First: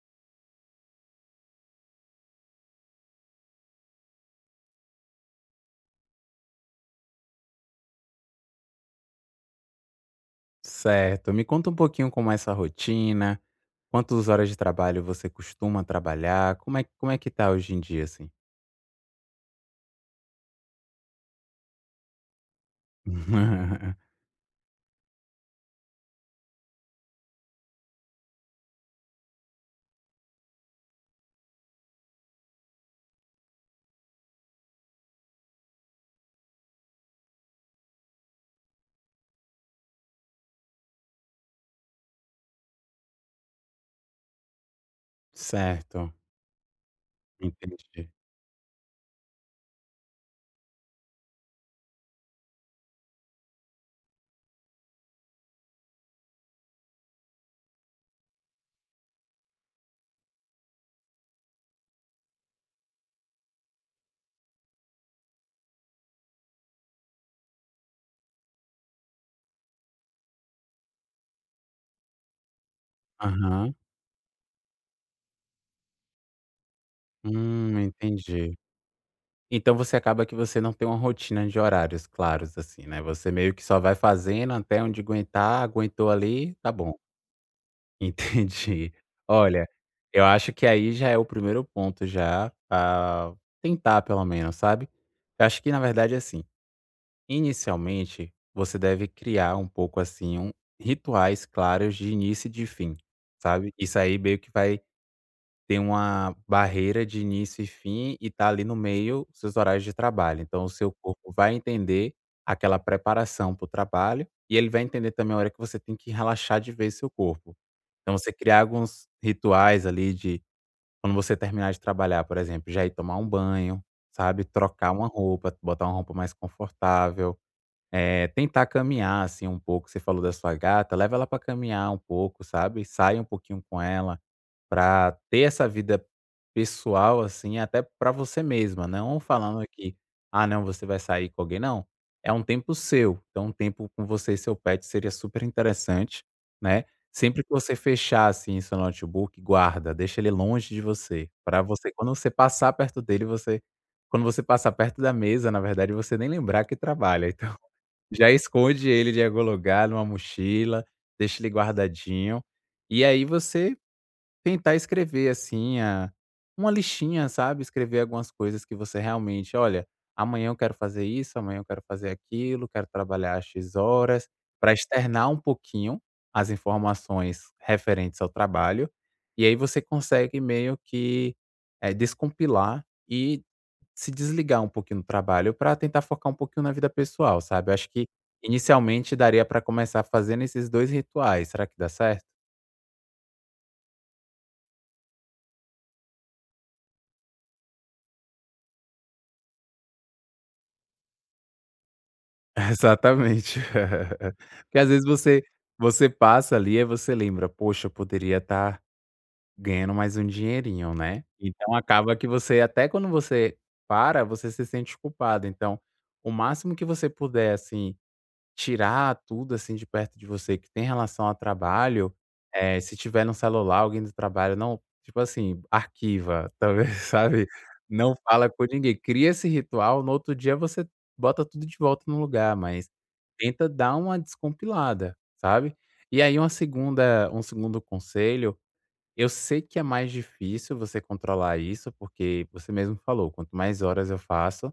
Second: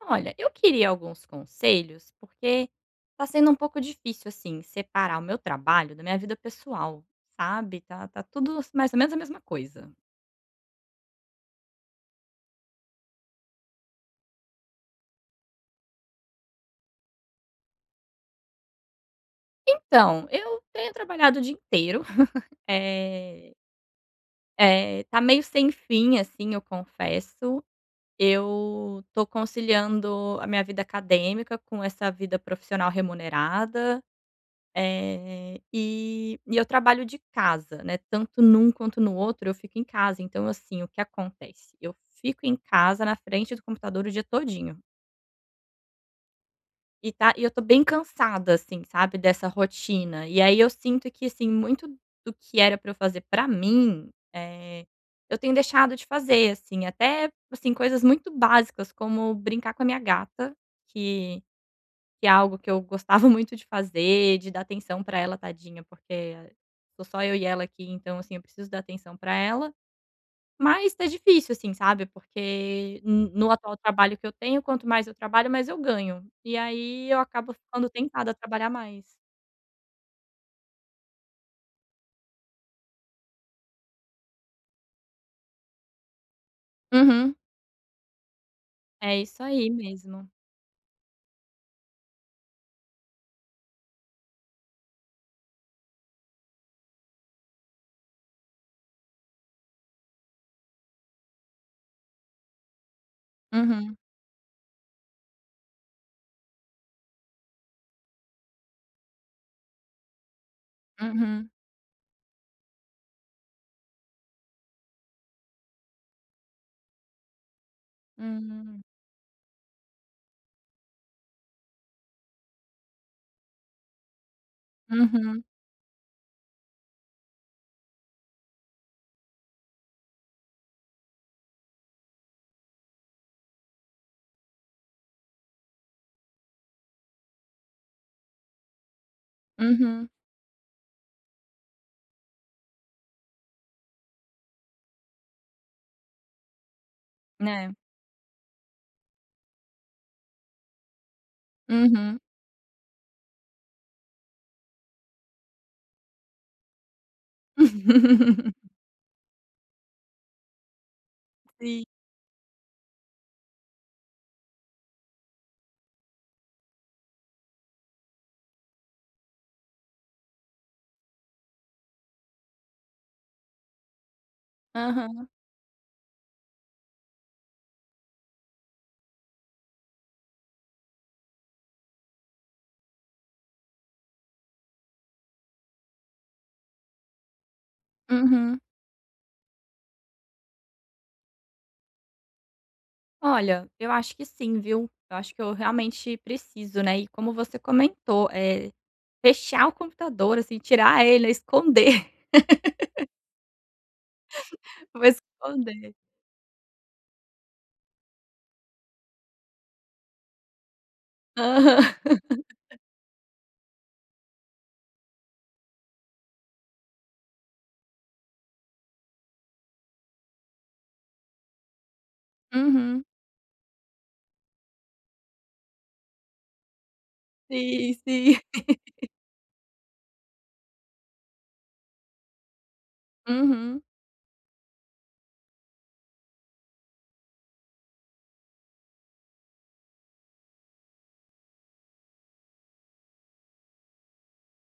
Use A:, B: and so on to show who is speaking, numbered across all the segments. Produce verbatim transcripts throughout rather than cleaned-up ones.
A: Olha, eu queria alguns conselhos, porque tá sendo um pouco difícil, assim, separar o meu trabalho da minha vida pessoal, sabe? Tá, tá tudo mais ou menos a mesma coisa.
B: Certo. Me conta um pouquinho como é essa rotina, quantas horas de trabalho você costuma trabalhar, como é como é que tá hoje em dia, assim?
A: Então, eu tenho trabalhado o dia inteiro, é, é, tá meio sem fim, assim, eu confesso. Eu tô conciliando a minha vida acadêmica com essa vida profissional remunerada. Eh, e e eu trabalho de casa, né, tanto num quanto no outro eu fico em casa, então assim, o que acontece? Eu fico em casa na frente do computador o dia todinho,
B: Certo,
A: e tá e eu tô bem
B: entendi.
A: cansada, assim, sabe, dessa rotina. E aí eu sinto que, assim, muito do que era pra eu fazer pra mim, eh, eu tenho deixado de fazer, assim, até, assim, coisas muito básicas como brincar com a minha gata, que que é algo que eu gostava muito de fazer, de dar atenção pra ela, tadinha, porque ah, sou só eu e ela aqui, então, assim, eu preciso dar atenção pra ela. Mas tá difícil, assim, sabe, porque n no
B: Aham.
A: atual trabalho que eu tenho, quanto mais eu trabalho, mais eu ganho. E aí eu acabo
B: Hum,
A: ficando tentada a
B: entendi.
A: trabalhar mais.
B: Então você acaba que você não tem uma rotina de horários claros, assim, né, você meio que só vai fazendo até onde aguentar, aguentou ali, tá bom.
A: Uhum.
B: Entendi.
A: É isso
B: Olha,
A: aí
B: eu
A: mesmo.
B: acho que aí já é o primeiro ponto já, a tentar pelo menos, sabe. Eu acho que na verdade é assim. Inicialmente, você deve criar um pouco assim um, rituais claros de início e de fim, sabe?
A: Uhum,
B: Isso aí meio que vai ter uma barreira de início e fim e tá ali no meio seus horários de trabalho. Então o seu corpo
A: uhum,
B: vai entender aquela preparação para o trabalho e ele vai entender também a hora que você tem que relaxar de vez seu corpo. Então você criar
A: hum,
B: alguns rituais ali de quando você terminar de trabalhar, por exemplo, já ir tomar um banho, sabe? Trocar uma
A: uhum,
B: roupa, botar uma roupa mais confortável, eh, tentar caminhar, assim, um pouco. Você falou da sua gata, leva ela para caminhar um pouco, sabe, sai um pouquinho com ela para ter essa vida pessoal, assim, até para você mesma, não falando aqui,
A: uhum,
B: "Ah, não, você vai sair com alguém", não, é um tempo seu, então um tempo com você e seu pet seria super interessante, né. Sempre que
A: Né.
B: você fechar, assim, seu notebook, guarda, deixa ele longe de você, para você quando
A: uhum.
B: você passar perto dele, você quando você passar perto da mesa, na verdade, você nem lembrar que trabalha. Então, já esconde ele de algum lugar, numa mochila, deixa ele
A: Sim.
B: guardadinho. E aí você tentar escrever, assim, a uma listinha, sabe, escrever algumas coisas que você realmente: "Olha, amanhã eu quero fazer isso, amanhã eu quero fazer aquilo, quero trabalhar às X horas", para
A: Aham,
B: externar um pouquinho as informações referentes ao trabalho, e aí você consegue meio que, eh, descompilar e se desligar um pouquinho do trabalho para tentar focar um pouquinho na vida pessoal, sabe. Eu acho que
A: uhum.
B: inicialmente daria para começar fazendo esses dois rituais, será que dá certo?
A: Olha, eu acho que sim, viu. Eu acho que eu realmente preciso, né, e como você comentou, eh, fechar o computador, assim, tirar ele, né? Esconder,
B: Exatamente. Porque às vezes
A: vou
B: você
A: esconder.
B: você passa ali, e você lembra: "Poxa, eu poderia estar ganhando mais um dinheirinho", né. Então
A: Aham.
B: acaba que você até quando você para, você se sente culpado, então o máximo que você puder, assim, tirar tudo, assim, de perto de você que tem relação a trabalho, eh, se
A: Uhum.
B: tiver no celular alguém do trabalho, não tipo assim, arquiva, talvez, sabe,
A: Sim,
B: não
A: sim.
B: fala com ninguém. Cria esse ritual, no outro dia você bota tudo de volta no lugar, mas tenta
A: Uhum,
B: dar uma descompilada, sabe. E aí uma segunda um segundo conselho, eu sei que é mais difícil você controlar isso, porque você mesmo falou, quanto mais horas eu faço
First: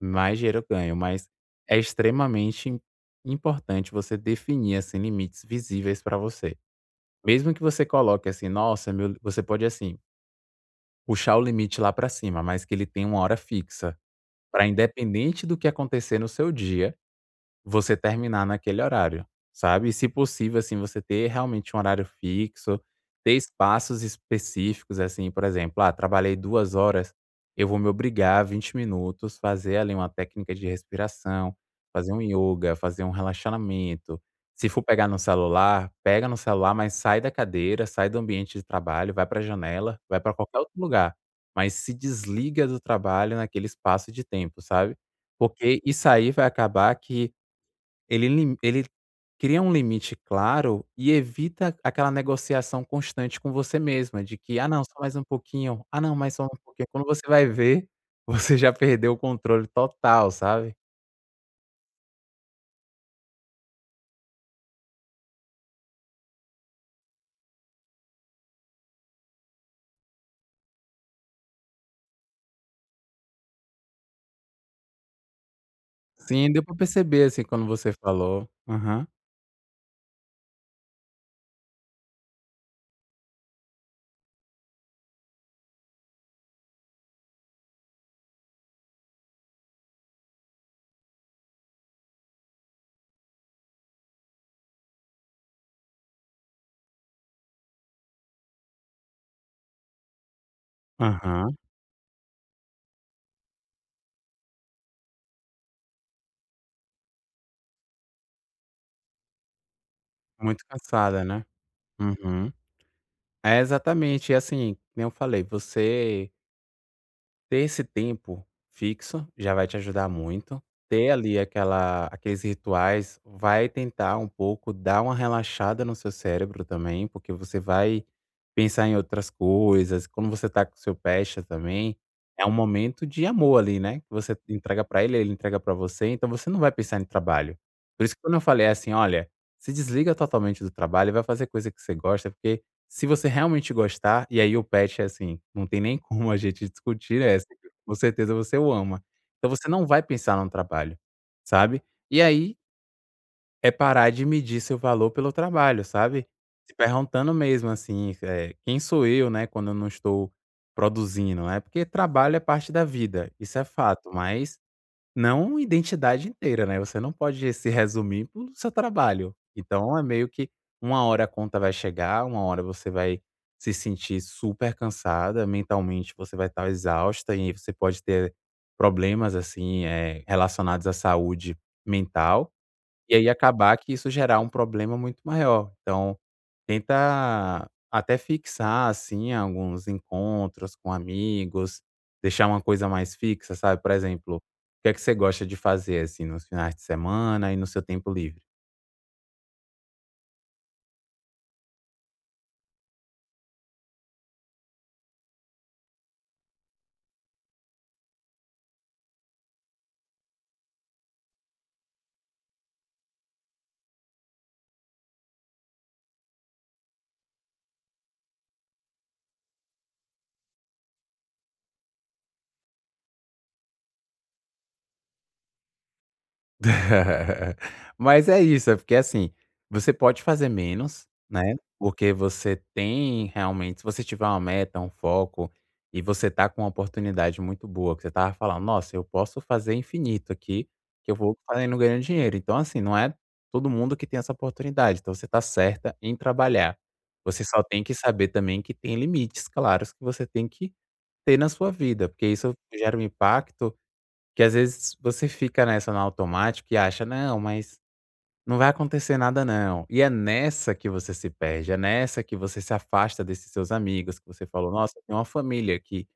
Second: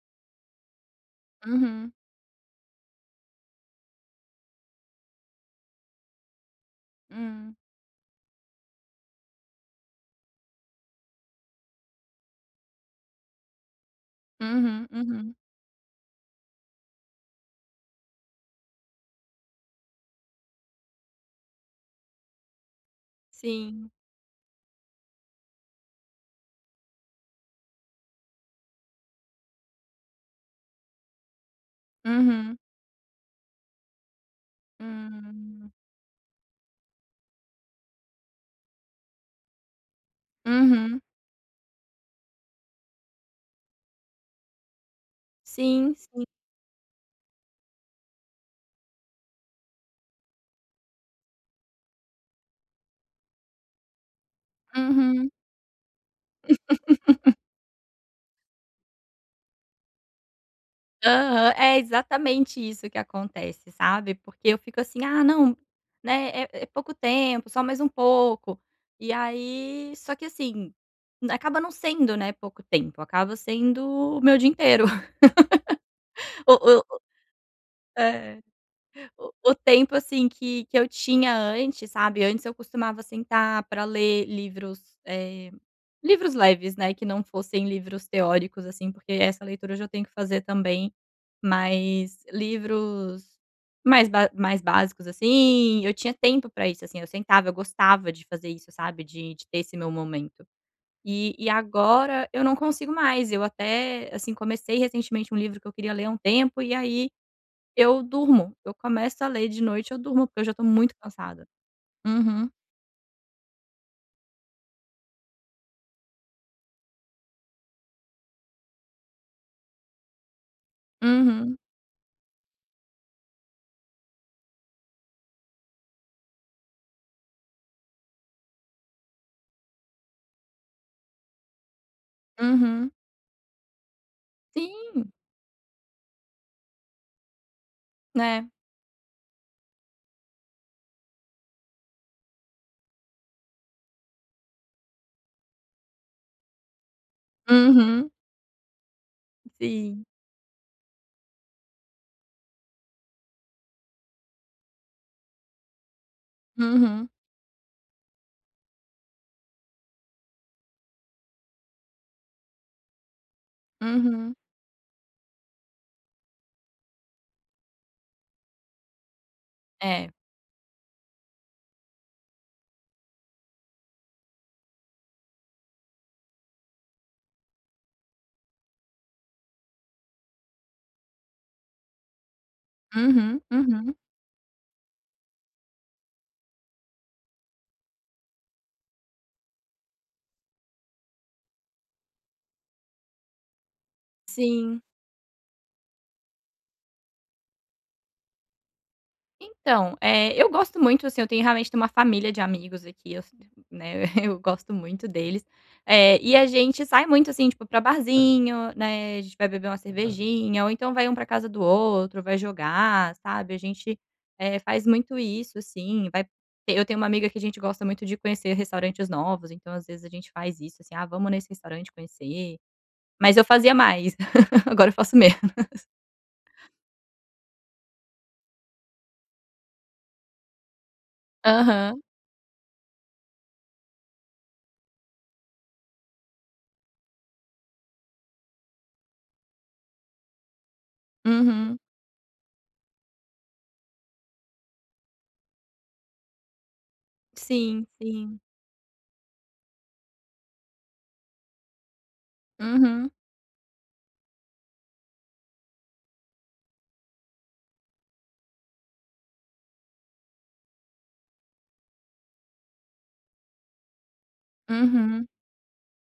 B: mais dinheiro eu ganho, mas é
A: uhum,
B: extremamente im importante você definir, assim, limites visíveis para você. Mesmo
A: hum,
B: que você coloque assim: "Nossa, meu" li- você pode, assim, puxar o limite lá para cima, mas que ele tenha uma hora fixa, para
A: uhum, uhum.
B: independente do que acontecer no seu dia, você terminar naquele horário, sabe. E se possível, assim, você ter realmente um horário fixo, ter
A: Sim.
B: espaços específicos, assim, por exemplo: "Ah, trabalhei duas horas, eu vou me obrigar a vinte minutos, fazer ali uma técnica de respiração, fazer um
A: Uhum.
B: ioga, fazer um relaxamento". Se for pegar no
A: Hum.
B: celular, pega no celular, mas sai da cadeira, sai do ambiente de trabalho, vai para a janela, vai para qualquer outro
A: Uhum.
B: lugar, mas se desliga do trabalho naquele espaço de tempo, sabe. Porque
A: Sim,
B: isso
A: sim.
B: aí vai acabar que ele lim ele cria um limite claro e evita aquela negociação constante com você mesma de que: "Ah não, só mais um
A: Uhum.
B: pouquinho. Ah não, mais só um pouquinho". Quando você vai ver, você já perdeu o controle total, sabe.
A: Aham, é exatamente isso que acontece, sabe, porque eu fico assim: "Ah, não, né, é é pouco tempo, só mais um pouco". E aí só que assim, n- acaba não sendo, né, pouco tempo, acaba sendo o meu dia inteiro.
B: Sim,
A: O
B: deu pra
A: o o
B: perceber, assim, quando você
A: é,
B: falou. Aham,
A: o o tempo, assim, que que eu tinha antes, sabe, antes eu costumava sentar para ler livros, eh livros leves, né, que não fossem livros teóricos, assim, porque essa leitura eu já tenho que fazer também, mas livros mais ba mais básicos, assim, eu tinha tempo pra isso, assim, eu sentava, eu gostava de fazer isso, sabe, de de ter esse meu momento. E e
B: aham.
A: agora eu não consigo mais, eu até, assim, comecei recentemente um livro que eu queria ler há um tempo e aí eu durmo, eu começo a ler de noite, eu durmo, porque eu já
B: Muito
A: estou muito
B: cansada, né.
A: cansada. Uhum,
B: Uhum. É, exatamente. E assim, como eu falei, você ter esse tempo fixo já vai te ajudar muito. Ter ali
A: uhum,
B: aquela aqueles rituais vai tentar um pouco dar uma relaxada no seu cérebro também, porque você vai pensar em outras coisas. Quando você tá com seu pecha também, é um
A: uhum.
B: momento de amor ali, né, que você entrega pra
A: Sim,
B: ele, ele entrega pra você, então você não vai pensar em trabalho. Por isso que quando eu
A: né.
B: falei assim: "Olha, se desliga totalmente do trabalho e vai fazer coisa que você gosta", porque se você realmente gostar, e aí o pet é assim, não tem nem como a gente discutir essa, com
A: Uhum.
B: certeza você o ama. Então você não vai
A: Sim.
B: pensar no trabalho, sabe. E aí, é parar de medir seu valor pelo trabalho, sabe. Se
A: Uhum,
B: perguntando mesmo assim, eh, "Quem sou eu, né, quando eu não estou produzindo?", né, porque trabalho é parte da vida, isso é fato,
A: uhum.
B: mas não identidade inteira, né, você não pode se resumir pelo seu trabalho. Então é
A: É.
B: meio que uma hora a conta vai chegar, uma hora você vai se sentir super cansada, mentalmente você vai estar exausta e você pode ter problemas, assim, eh, relacionados à saúde mental. E aí
A: Uhum,
B: acabar que
A: uhum.
B: isso gerar um problema muito maior. Então, tenta até fixar, assim, alguns encontros com amigos, deixar uma coisa mais fixa, sabe? Por exemplo, o
A: Sim.
B: que é que você gosta de fazer, assim, nos finais de semana e no seu tempo livre?
A: Então, eh, eu gosto muito, assim, eu tenho realmente tenho uma família de amigos aqui, eu s né, eu gosto muito deles. Eh, e a gente sai muito, assim, tipo, pra barzinho, né, a gente vai beber uma cervejinha, ou então vai um pra casa do outro, vai jogar, sabe. A gente, eh, faz muito isso, assim, vai eu tenho uma amiga que a gente gosta muito de conhecer restaurantes novos, então às vezes a gente faz isso, assim: "Ah, vamos nesse restaurante conhecer". Mas eu fazia mais, agora eu faço menos.
B: Mas é isso, é porque assim, você pode fazer menos, né,
A: Aham.
B: porque você tem realmente se você tiver uma meta, um foco, e você tá com uma oportunidade muito boa, que você tava falando: "Nossa, eu posso fazer infinito aqui, que eu vou fazendo
A: Uhum.
B: ganhando dinheiro". Então assim, não é todo mundo que tem essa oportunidade, então você tá certa em trabalhar. Você só tem
A: Sim,
B: que saber
A: sim.
B: também que tem limites claros que você tem que ter na sua vida, porque isso gera um
A: Uhum,
B: impacto que às vezes você fica nessa no automático e acha: "Não, mas não vai acontecer nada não". E é nessa que você se perde, é nessa que você se afasta desses seus amigos, que você falou: "Nossa, tem uma
A: uhum,
B: família aqui".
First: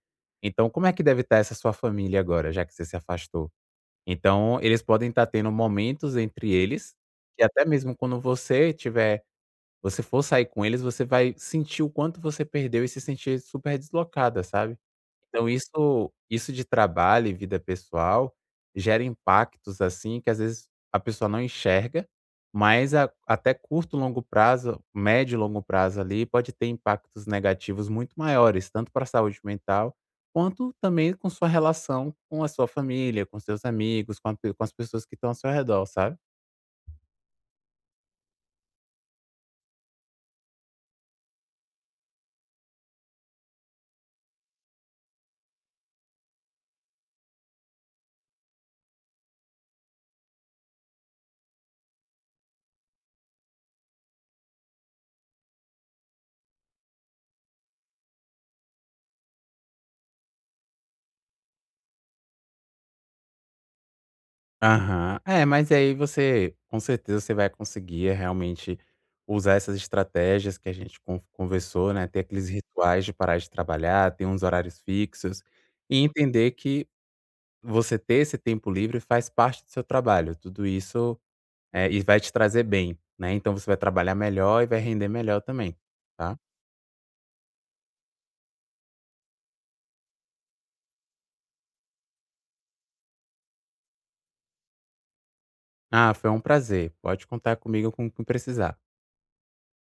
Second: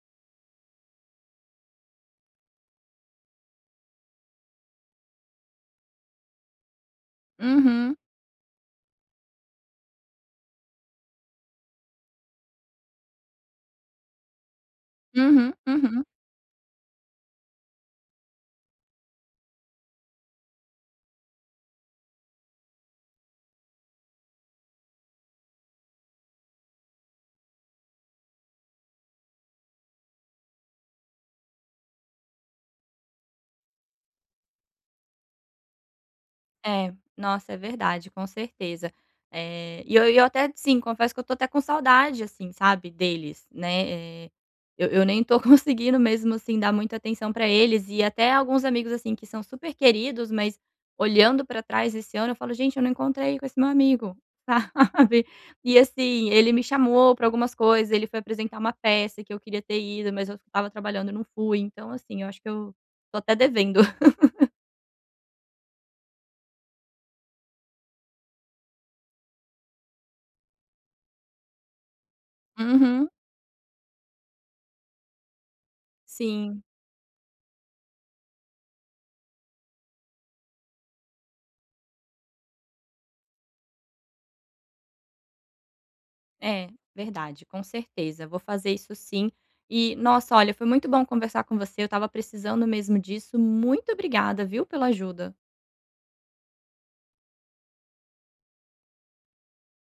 B: Então como é que deve estar essa sua família agora, já que você se afastou? Então eles podem estar tendo momentos entre eles, que até
A: uhum,
B: mesmo quando você tiver você for sair com eles, você vai sentir o quanto você perdeu e se sentir super deslocada, sabe? Então
A: uhum, uhum.
B: isso isso de trabalho e vida pessoal gera impactos, assim, que às vezes a pessoa não enxerga, mas a até curto, longo prazo, médio e longo prazo ali, pode ter impactos negativos muito maiores, tanto para a saúde mental, quanto também com sua relação com a sua família, com seus amigos, com a pe com as pessoas que estão ao seu redor, sabe?
A: É, nossa, é verdade, com certeza. Eh, e eu eu até, sim, confesso que eu tô até com saudade, assim, sabe, deles, né, eh, eu eu nem tô conseguindo mesmo, assim, dar muita atenção pra eles e até alguns amigos, assim, que são super queridos, mas olhando pra trás esse ano eu falo: "Gente, eu não encontrei com esse meu amigo", sabe. E, assim, ele me chamou pra algumas coisas, ele foi apresentar uma peça que eu queria ter ido, mas eu estava trabalhando e não fui, então, assim, eu acho que eu tô até devendo.
B: Aham. É, mas aí você com certeza você vai conseguir realmente usar essas estratégias que a gente con conversou, né, ter aqueles rituais
A: Uhum,
B: de parar de trabalhar, ter uns horários fixos e entender
A: sim.
B: que você ter esse tempo livre faz parte do seu trabalho. Tudo isso, eh, e vai te trazer bem, né, então você vai trabalhar melhor e vai render melhor também, tá.
A: É, verdade, com certeza. Vou fazer isso sim. E, nossa, olha, foi muito bom conversar com você. Eu estava precisando mesmo disso. Muito obrigada, viu, pela ajuda.
B: Ah, foi um prazer. Pode contar comigo com o que precisar.